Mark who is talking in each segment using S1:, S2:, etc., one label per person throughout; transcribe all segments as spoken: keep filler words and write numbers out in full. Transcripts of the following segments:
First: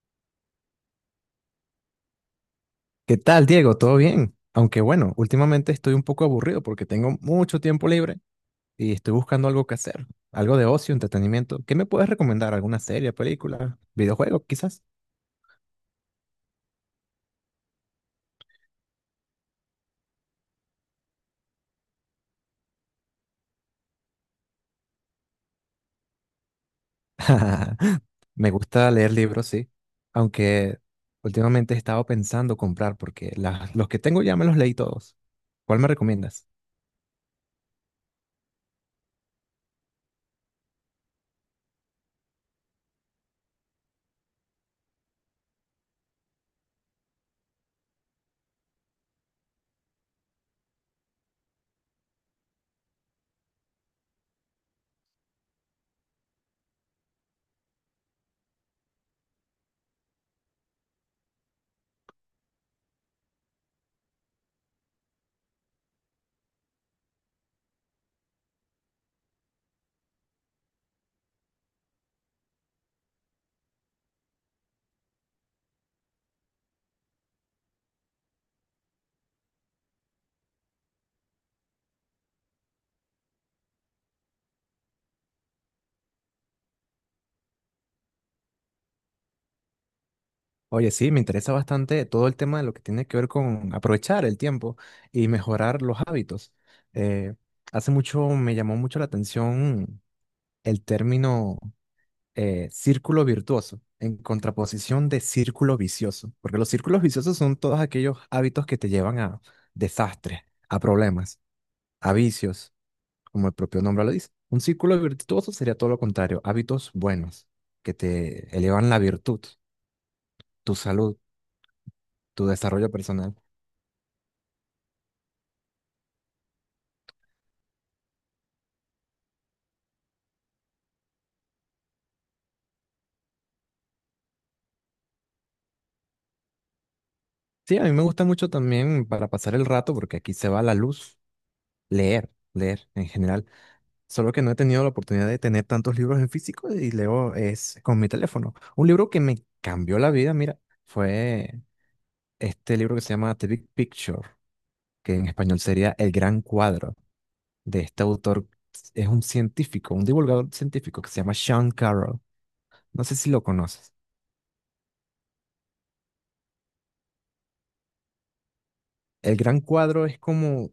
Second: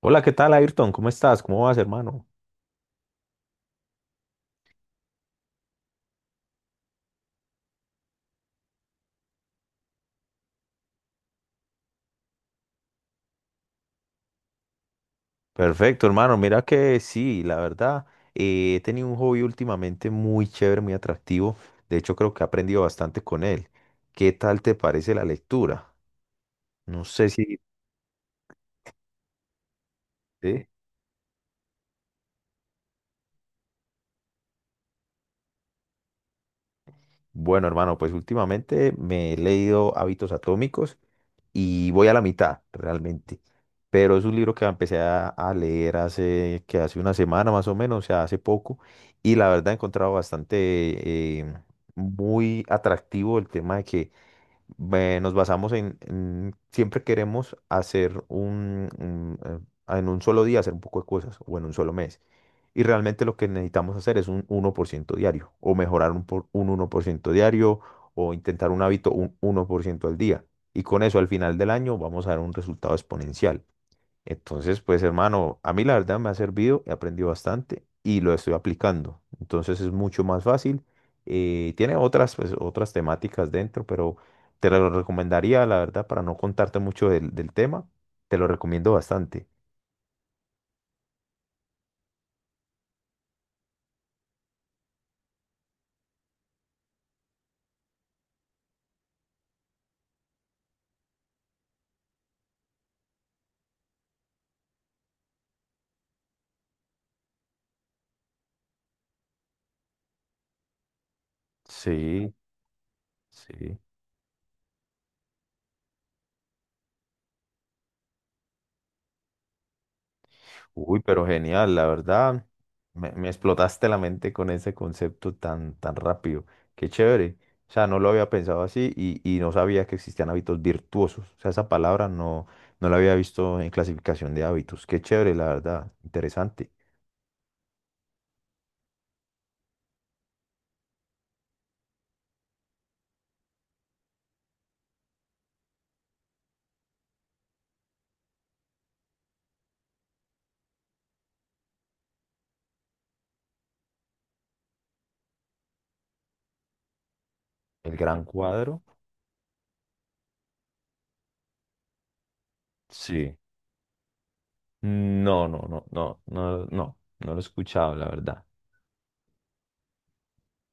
S1: Hola, ¿qué tal, Ayrton? ¿Cómo estás? ¿Cómo vas, hermano?
S2: ¿Qué tal, Diego? ¿Todo bien? Aunque bueno, últimamente estoy un poco aburrido porque tengo mucho tiempo libre y estoy buscando algo que hacer, algo de ocio, entretenimiento. ¿Qué me puedes recomendar? ¿Alguna serie, película, videojuego, quizás?
S1: Perfecto, hermano. Mira que sí, la verdad, eh, he tenido un hobby últimamente muy chévere, muy atractivo. De hecho, creo que he aprendido bastante con él. ¿Qué tal te parece la lectura? No sé si...
S2: Me gusta leer libros, sí,
S1: ¿sí?
S2: aunque últimamente he estado pensando comprar porque la- los que tengo ya me los leí todos. ¿Cuál me recomiendas?
S1: Bueno, hermano, pues últimamente me he leído Hábitos Atómicos y voy a la mitad realmente. Pero es un libro que empecé a, a leer hace, que hace una semana más o menos, o sea, hace poco. Y la verdad he encontrado bastante eh, muy atractivo el tema de que ve- nos basamos en, en- siempre queremos hacer un, un, eh, en un solo día hacer un poco de cosas o en un solo mes. Y realmente lo que necesitamos hacer es un uno por ciento diario o mejorar un, por- un uno por ciento diario o intentar un hábito un uno por ciento al día. Y con eso al final del año vamos a dar un resultado exponencial. Entonces, pues hermano, a mí la verdad me ha servido, he aprendido bastante y lo estoy aplicando. Entonces es mucho más fácil. Eh, tiene otras, pues, otras temáticas dentro, pero te lo recomendaría, la verdad, para no contarte mucho del, del tema, te lo recomiendo bastante.
S2: Oye, sí, me interesa bastante todo el tema de lo que tiene que ver con aprovechar el tiempo y mejorar los hábitos. Eh, hace mucho me llamó mucho la atención el término eh, círculo virtuoso en contraposición de círculo vicioso, porque los círculos viciosos son todos aquellos hábitos que te llevan a desastres, a problemas, a
S1: Sí,
S2: vicios, como el
S1: sí.
S2: propio nombre lo dice. Un círculo virtuoso sería todo lo contrario, hábitos buenos que te elevan la virtud, tu
S1: Uy,
S2: salud,
S1: pero genial, la verdad,
S2: tu desarrollo
S1: me, me
S2: personal.
S1: explotaste la mente con ese concepto tan, tan rápido. Qué chévere. O sea, no lo había pensado así y, y no sabía que existían hábitos virtuosos. O sea, esa palabra no, no la había visto en clasificación de hábitos. Qué chévere, la verdad. Interesante.
S2: Sí, a mí me gusta mucho también para pasar el rato, porque aquí se va la luz, leer, leer en general. Solo que no he tenido la oportunidad de tener tantos libros en físico y leo es con mi teléfono. Un libro que me cambió la vida, mira, fue este libro que se llama The Big Picture, que en español sería El Gran Cuadro, de
S1: El
S2: este
S1: gran
S2: autor.
S1: cuadro.
S2: Es un científico, un divulgador científico que se llama Sean Carroll. No sé si
S1: Sí.
S2: lo conoces.
S1: No, no, no, no, no, no, no lo he escuchado, la verdad.
S2: El Gran Cuadro es como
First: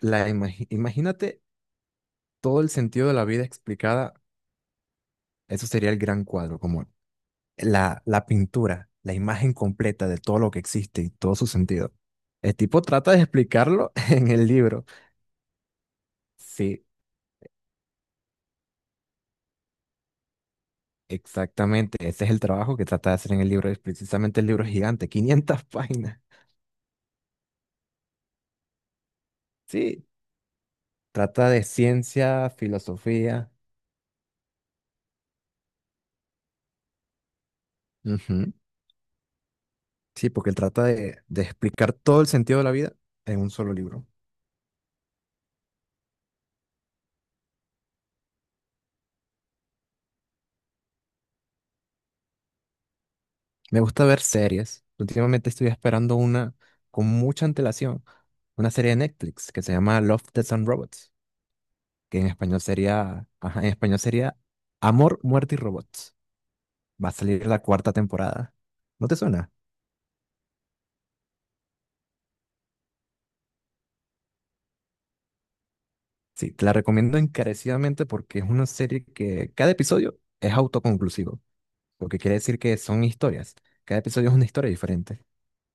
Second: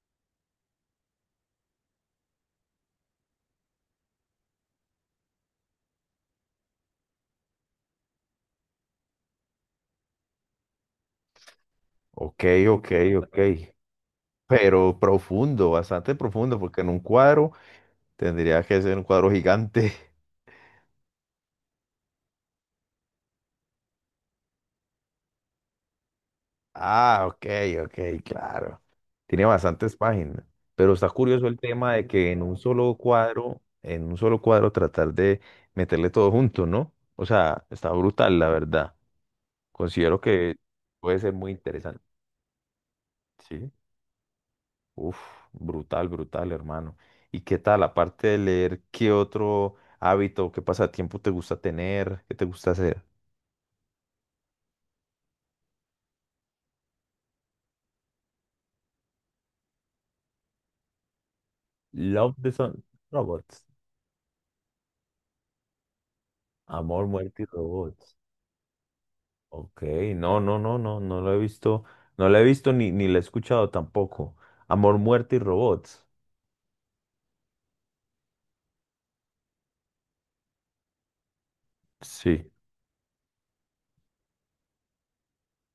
S2: la, imagi- imagínate todo el sentido de la vida explicada. Eso sería el gran cuadro, como la, la pintura, la imagen completa de todo lo que existe y todo su sentido.
S1: Ok,
S2: El tipo
S1: ok,
S2: trata de
S1: ok.
S2: explicarlo en el libro.
S1: Pero profundo, bastante profundo, porque
S2: Sí,
S1: en un cuadro tendría que ser un cuadro gigante.
S2: exactamente. Ese es el trabajo que trata de hacer en el libro. Es precisamente el libro es gigante, quinientas páginas.
S1: Ah, ok, ok, claro. Tiene bastantes
S2: Sí,
S1: páginas, pero está curioso
S2: trata
S1: el
S2: de
S1: tema de que en
S2: ciencia,
S1: un solo
S2: filosofía.
S1: cuadro, en un solo cuadro tratar de meterle todo junto, ¿no? O sea, está brutal, la
S2: Ujú.
S1: verdad. Considero
S2: Sí, porque
S1: que
S2: él trata
S1: puede
S2: de,
S1: ser
S2: de
S1: muy
S2: explicar
S1: interesante.
S2: todo el sentido de la vida en un
S1: Sí.
S2: solo libro.
S1: Uf, brutal, brutal, hermano. ¿Y qué tal, aparte de leer, qué otro hábito, qué pasatiempo te gusta tener, qué te gusta hacer?
S2: Me gusta ver series. Últimamente estoy esperando una con mucha antelación, una serie de Netflix que se llama Love, Death and Robots, que en
S1: Love the
S2: español
S1: Sun,
S2: sería, ajá,
S1: Robots.
S2: en español sería Amor, Muerte y Robots.
S1: Amor,
S2: Va a
S1: muerte y
S2: salir la cuarta
S1: robots.
S2: temporada. ¿No te suena?
S1: Ok, no, no, no, no, no lo he visto, no la he visto ni, ni la he escuchado tampoco. Amor, muerte y robots.
S2: Sí, te la recomiendo encarecidamente porque es una serie que cada episodio es autoconclusivo, lo que quiere
S1: Sí,
S2: decir que son historias. Cada episodio es una historia diferente.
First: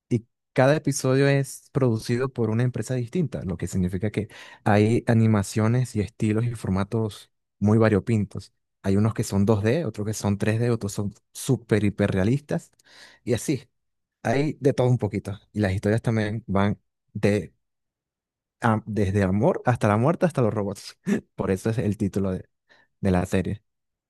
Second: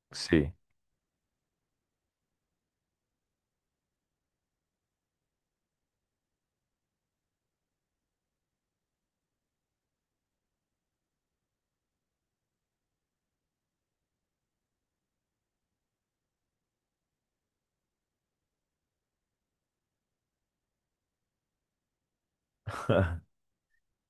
S2: Y
S1: sí.
S2: cada episodio es producido por una empresa distinta, lo que significa que hay animaciones y estilos y formatos muy variopintos. Hay unos que son dos D, otros que son tres D, otros son súper hiperrealistas y así. Hay de todo un poquito. Y las historias también van de, a- desde amor hasta la muerte hasta los robots. Por eso es el título de, de la serie.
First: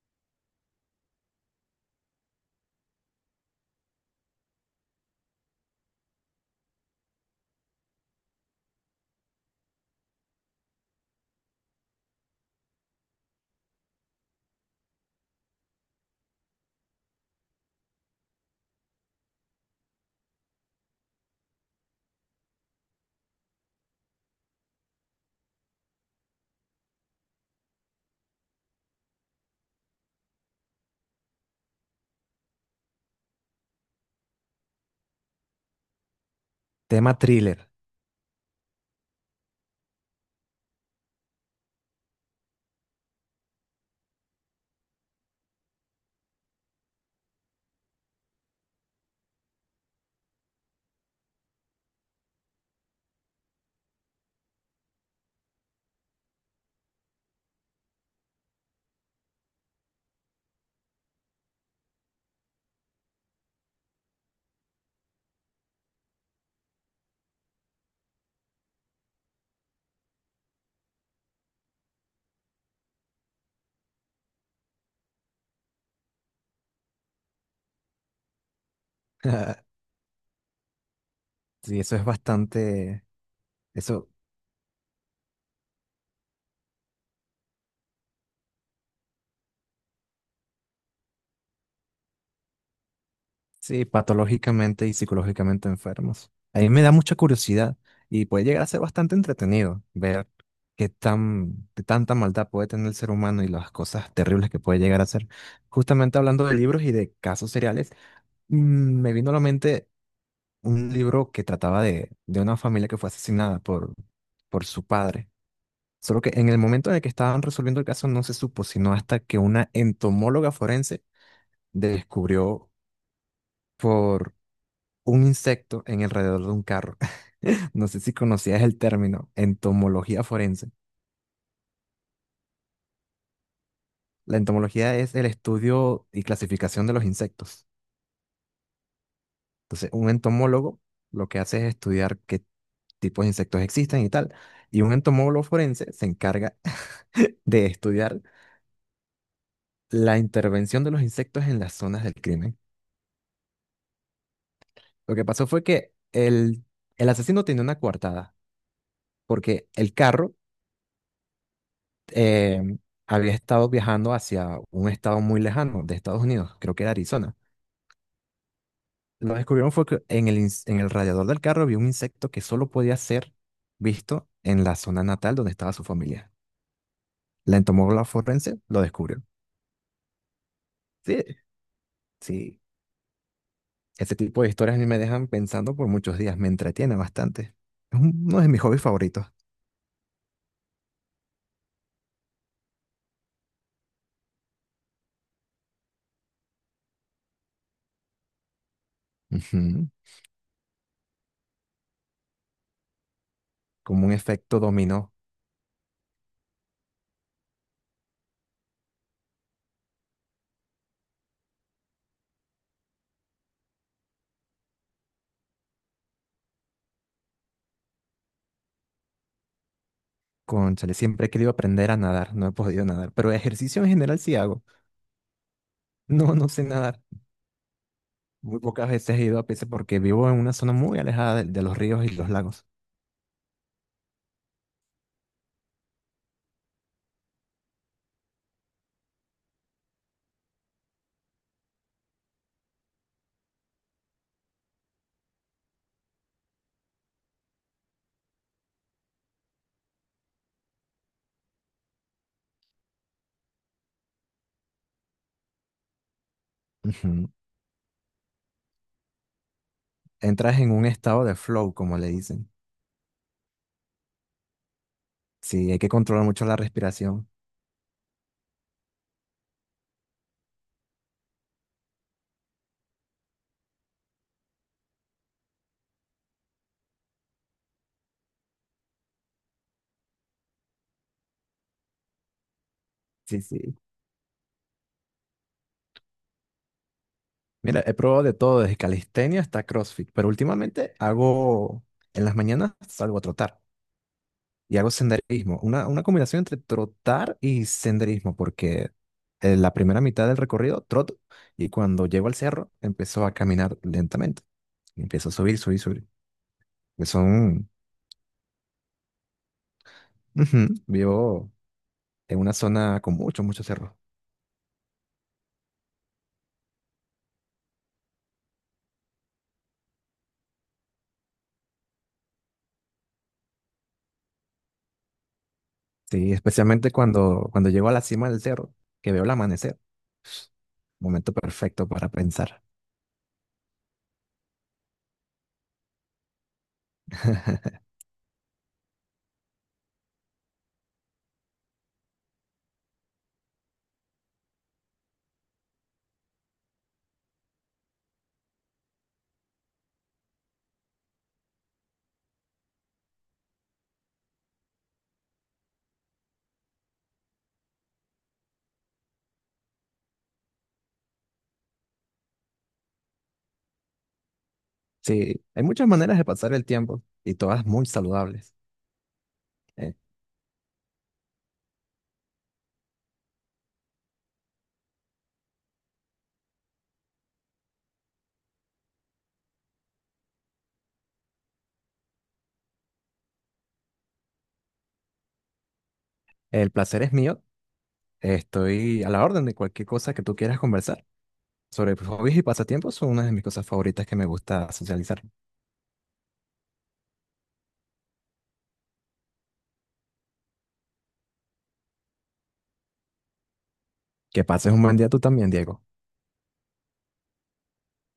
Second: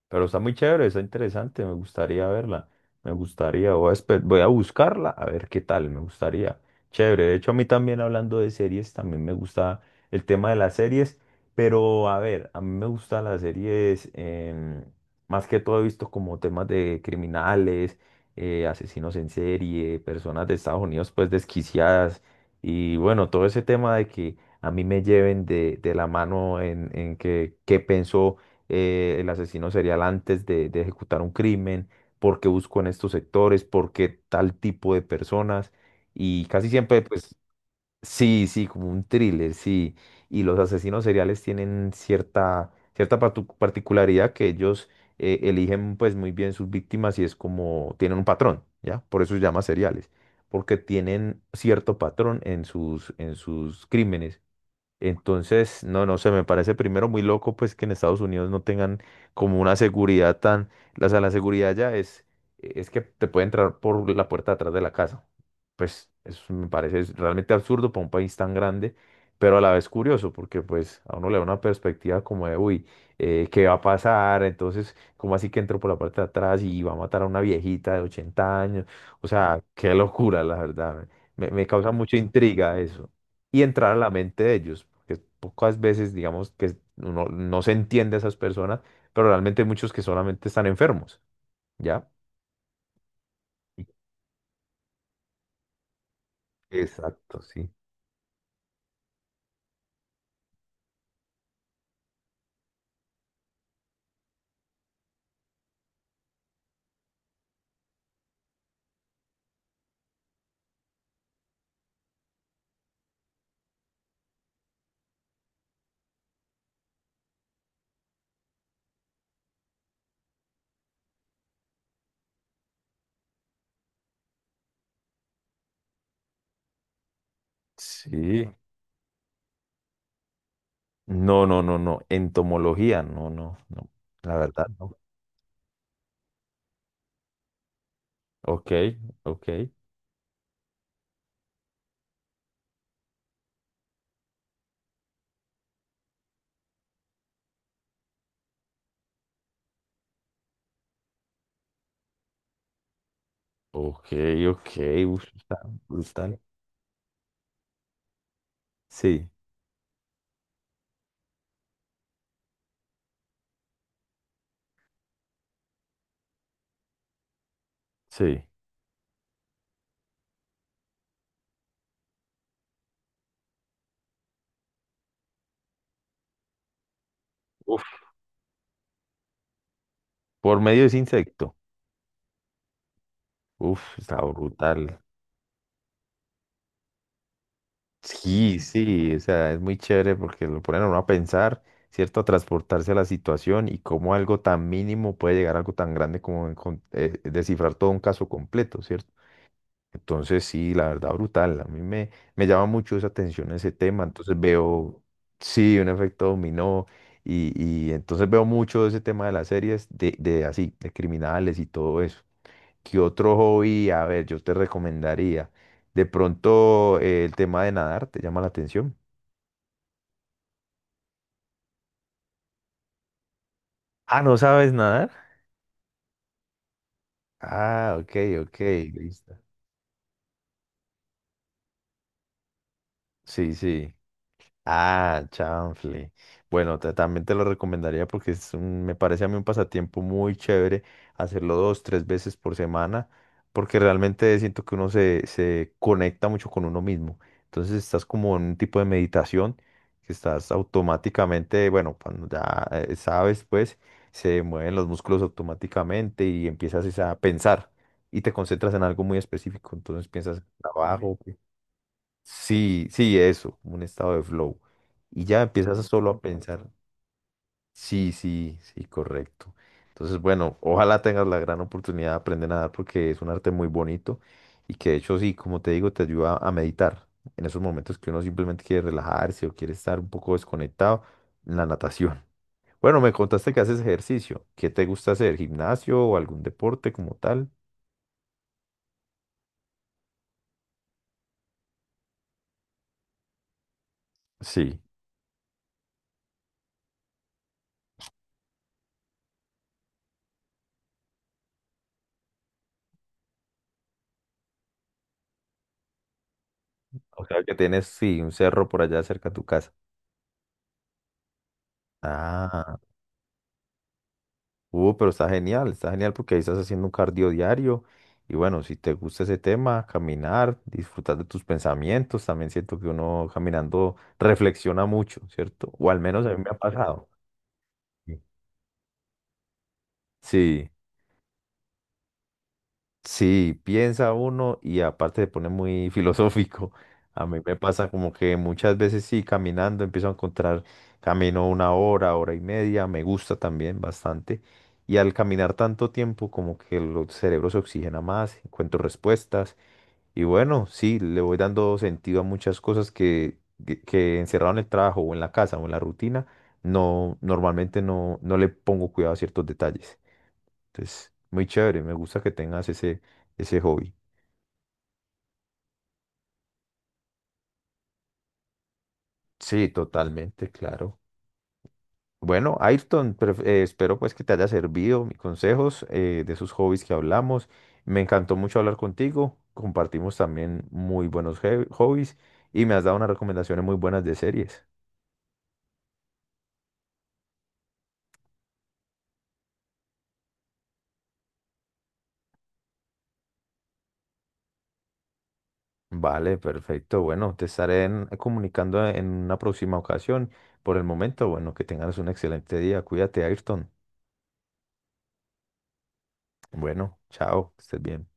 S1: Pero está muy chévere, está interesante, me gustaría verla. Me gustaría, voy a, espe- voy a buscarla a ver qué tal, me gustaría. Chévere, de hecho a mí también hablando de series, también me gusta el tema de las series, pero a ver, a mí me gustan las series, em, más que todo he visto como temas de criminales, eh, asesinos en serie, personas de Estados Unidos pues desquiciadas y bueno, todo ese tema de que a mí me lleven de, de la mano en, en que qué pensó eh, el asesino serial antes de, de ejecutar un crimen, por qué busco en estos sectores, por qué tal tipo de personas. Y casi siempre,
S2: Tema
S1: pues,
S2: thriller.
S1: sí, sí, como un thriller, sí. Y los asesinos seriales tienen cierta, cierta partu- particularidad que ellos eh, eligen pues muy bien sus víctimas y es como tienen un patrón, ¿ya? Por eso se llama seriales, porque tienen cierto patrón en sus, en sus crímenes. Entonces, no, no sé, me parece primero muy loco pues que en Estados Unidos no tengan como una seguridad tan, o sea, la seguridad ya es, es que te puede entrar por la puerta de atrás de la casa. Pues eso me parece es realmente absurdo para un país tan grande, pero a la vez curioso porque pues a uno le da una perspectiva como de, uy, eh, ¿qué va a pasar? Entonces, ¿cómo así que entró por la parte de atrás y va a matar a una viejita de ochenta años? O sea, qué locura, la verdad. Me, me
S2: Sí,
S1: causa
S2: eso es
S1: mucha intriga
S2: bastante.
S1: eso y entrar a
S2: Eso
S1: la mente de ellos, porque pocas veces, digamos, que uno no se entiende a esas personas, pero realmente hay muchos que solamente están enfermos, ¿ya? Y-
S2: Sí, patológicamente y psicológicamente enfermos. A mí me da mucha
S1: Exacto, sí.
S2: curiosidad y puede llegar a ser bastante entretenido ver qué tan, qué tanta maldad puede tener el ser humano y las cosas terribles que puede llegar a ser. Justamente hablando de libros y de casos seriales, mm, me vino a la mente un libro que trataba de, de una familia que fue asesinada por, por su padre. Solo que en el momento en el que estaban resolviendo el caso no se supo, sino hasta que una entomóloga forense descubrió un insecto en alrededor de un carro. No sé si
S1: Sí.
S2: conocías el término entomología forense.
S1: No, no, no, no. Entomología, no, no, no. La
S2: La
S1: verdad, no.
S2: entomología es el estudio y clasificación de los insectos.
S1: Ok, ok,
S2: Entonces, un entomólogo lo que hace es estudiar qué tipos de insectos existen y tal. Y un entomólogo forense se encarga de estudiar la intervención de los insectos en las zonas del crimen.
S1: ok, ok.
S2: Lo
S1: Uf,
S2: que pasó
S1: está
S2: fue que
S1: brutal.
S2: el, el asesino tenía una coartada,
S1: Sí,
S2: porque el carro eh, había estado viajando hacia un estado muy lejano de Estados Unidos, creo que era Arizona.
S1: sí.
S2: Lo que descubrieron fue que en el, ins- en el radiador del carro había un insecto que solo podía ser visto en la zona natal donde estaba su familia. La
S1: Uf,
S2: entomóloga forense lo descubrió.
S1: por medio de ese
S2: Sí,
S1: insecto.
S2: sí.
S1: Uf,
S2: Ese
S1: está
S2: tipo de historias a
S1: brutal.
S2: mí me dejan pensando por muchos días, me entretiene bastante. Es un- uno de
S1: Sí,
S2: mis hobbies
S1: sí, o
S2: favoritos.
S1: sea, es muy chévere porque lo ponen a uno a pensar, ¿cierto? A transportarse a la situación y cómo algo tan mínimo puede llegar a algo tan grande como encon- eh, descifrar todo un caso completo, ¿cierto?
S2: Ujú.
S1: Entonces, sí, la verdad, brutal. A mí me, me llama mucho esa atención ese tema.
S2: Como un
S1: Entonces
S2: efecto
S1: veo,
S2: dominó.
S1: sí, un efecto dominó y, y entonces veo mucho ese tema de las series de, de así, de criminales y todo eso. ¿Qué otro hobby? A ver, yo te recomendaría. De pronto, eh, el tema de nadar, ¿te llama la atención?
S2: Cónchale, siempre he querido aprender a nadar, no he podido nadar, pero ejercicio en general
S1: Ah,
S2: sí
S1: ¿no
S2: hago.
S1: sabes nadar?
S2: No, no sé nadar.
S1: Ah, ok, ok,
S2: Muy pocas veces he
S1: listo.
S2: ido a Pisa porque vivo en una zona muy alejada de, de los ríos y los lagos.
S1: Sí, sí. Ah, chanfle. Bueno, te- también te lo recomendaría porque es un- me parece a mí un pasatiempo muy chévere hacerlo dos, tres veces por semana, porque realmente siento que uno se, se conecta mucho con uno mismo. Entonces estás como en un tipo de meditación que estás automáticamente, bueno, cuando ya eh, sabes, pues se mueven los músculos automáticamente y empiezas es a
S2: Ujú.
S1: pensar y te concentras en algo muy específico. Entonces piensas en
S2: Entras en un
S1: trabajo.
S2: estado de flow, como le dicen.
S1: Sí, sí, eso, como un estado de flow. Y ya
S2: Sí,
S1: empiezas
S2: hay
S1: a
S2: que
S1: solo a
S2: controlar mucho la
S1: pensar.
S2: respiración.
S1: Sí, sí, sí, correcto. Entonces, bueno, ojalá tengas la gran oportunidad de aprender a nadar porque es un arte muy bonito y que de hecho, sí, como te digo, te ayuda a meditar. En esos momentos que uno simplemente quiere relajarse o quiere estar un poco desconectado, la natación. Bueno, me
S2: Sí,
S1: contaste que
S2: sí.
S1: haces ejercicio. ¿Qué te gusta hacer? ¿Gimnasio o algún deporte como tal?
S2: Mira, he probado de todo, desde calistenia hasta CrossFit, pero últimamente hago, en las mañanas salgo a trotar y
S1: Sí.
S2: hago senderismo. Una, una combinación entre trotar y senderismo, porque en la primera mitad del recorrido troto y cuando llego al cerro empiezo a caminar lentamente. Y empiezo a subir, subir, subir. Que
S1: O sea, que
S2: Son.
S1: tienes, sí, un cerro por allá cerca de tu casa.
S2: Ujú. Vivo en una
S1: Ah.
S2: zona con muchos, muchos cerros.
S1: Uh, pero está genial, está genial porque ahí estás haciendo un cardio diario. Y bueno, si te gusta ese tema, caminar, disfrutar de tus pensamientos, también siento que uno caminando reflexiona mucho, ¿cierto? O al menos a
S2: Sí,
S1: mí me ha
S2: especialmente
S1: pasado.
S2: cuando, cuando llego a la
S1: Sí.
S2: cima del cerro, que veo el amanecer.
S1: Sí.
S2: Momento perfecto para pensar.
S1: Sí, piensa uno y aparte se pone muy filosófico. A mí me pasa como que muchas veces sí, caminando empiezo a encontrar camino una hora, hora y media, me gusta también bastante. Y al caminar tanto tiempo como que el cerebro se oxigena más, encuentro respuestas. Y bueno, sí, le voy dando sentido a muchas cosas que, que, que encerrado en el trabajo o en la casa o en la rutina, no, normalmente no, no le pongo cuidado a ciertos detalles. Entonces, muy chévere, me gusta que tengas ese, ese hobby.
S2: Sí, hay muchas maneras de pasar el tiempo y todas muy saludables.
S1: Sí,
S2: Eh,
S1: totalmente, claro. Bueno, Ayrton, pref- eh, espero pues que te haya servido mis consejos eh, de esos hobbies que hablamos. Me encantó mucho hablar contigo. Compartimos también muy buenos he- hobbies y me has dado unas recomendaciones muy buenas de series.
S2: el placer es mío. Estoy a la orden de cualquier cosa que tú quieras conversar. Sobre hobbies y pasatiempos son una de mis cosas favoritas que me gusta socializar.
S1: Vale, perfecto. Bueno, te estaré en- comunicando en una próxima ocasión. Por el momento, bueno, que tengas un excelente día. Cuídate, Ayrton.
S2: Que pases un buen día tú también, Diego.
S1: Bueno, chao, que estés bien.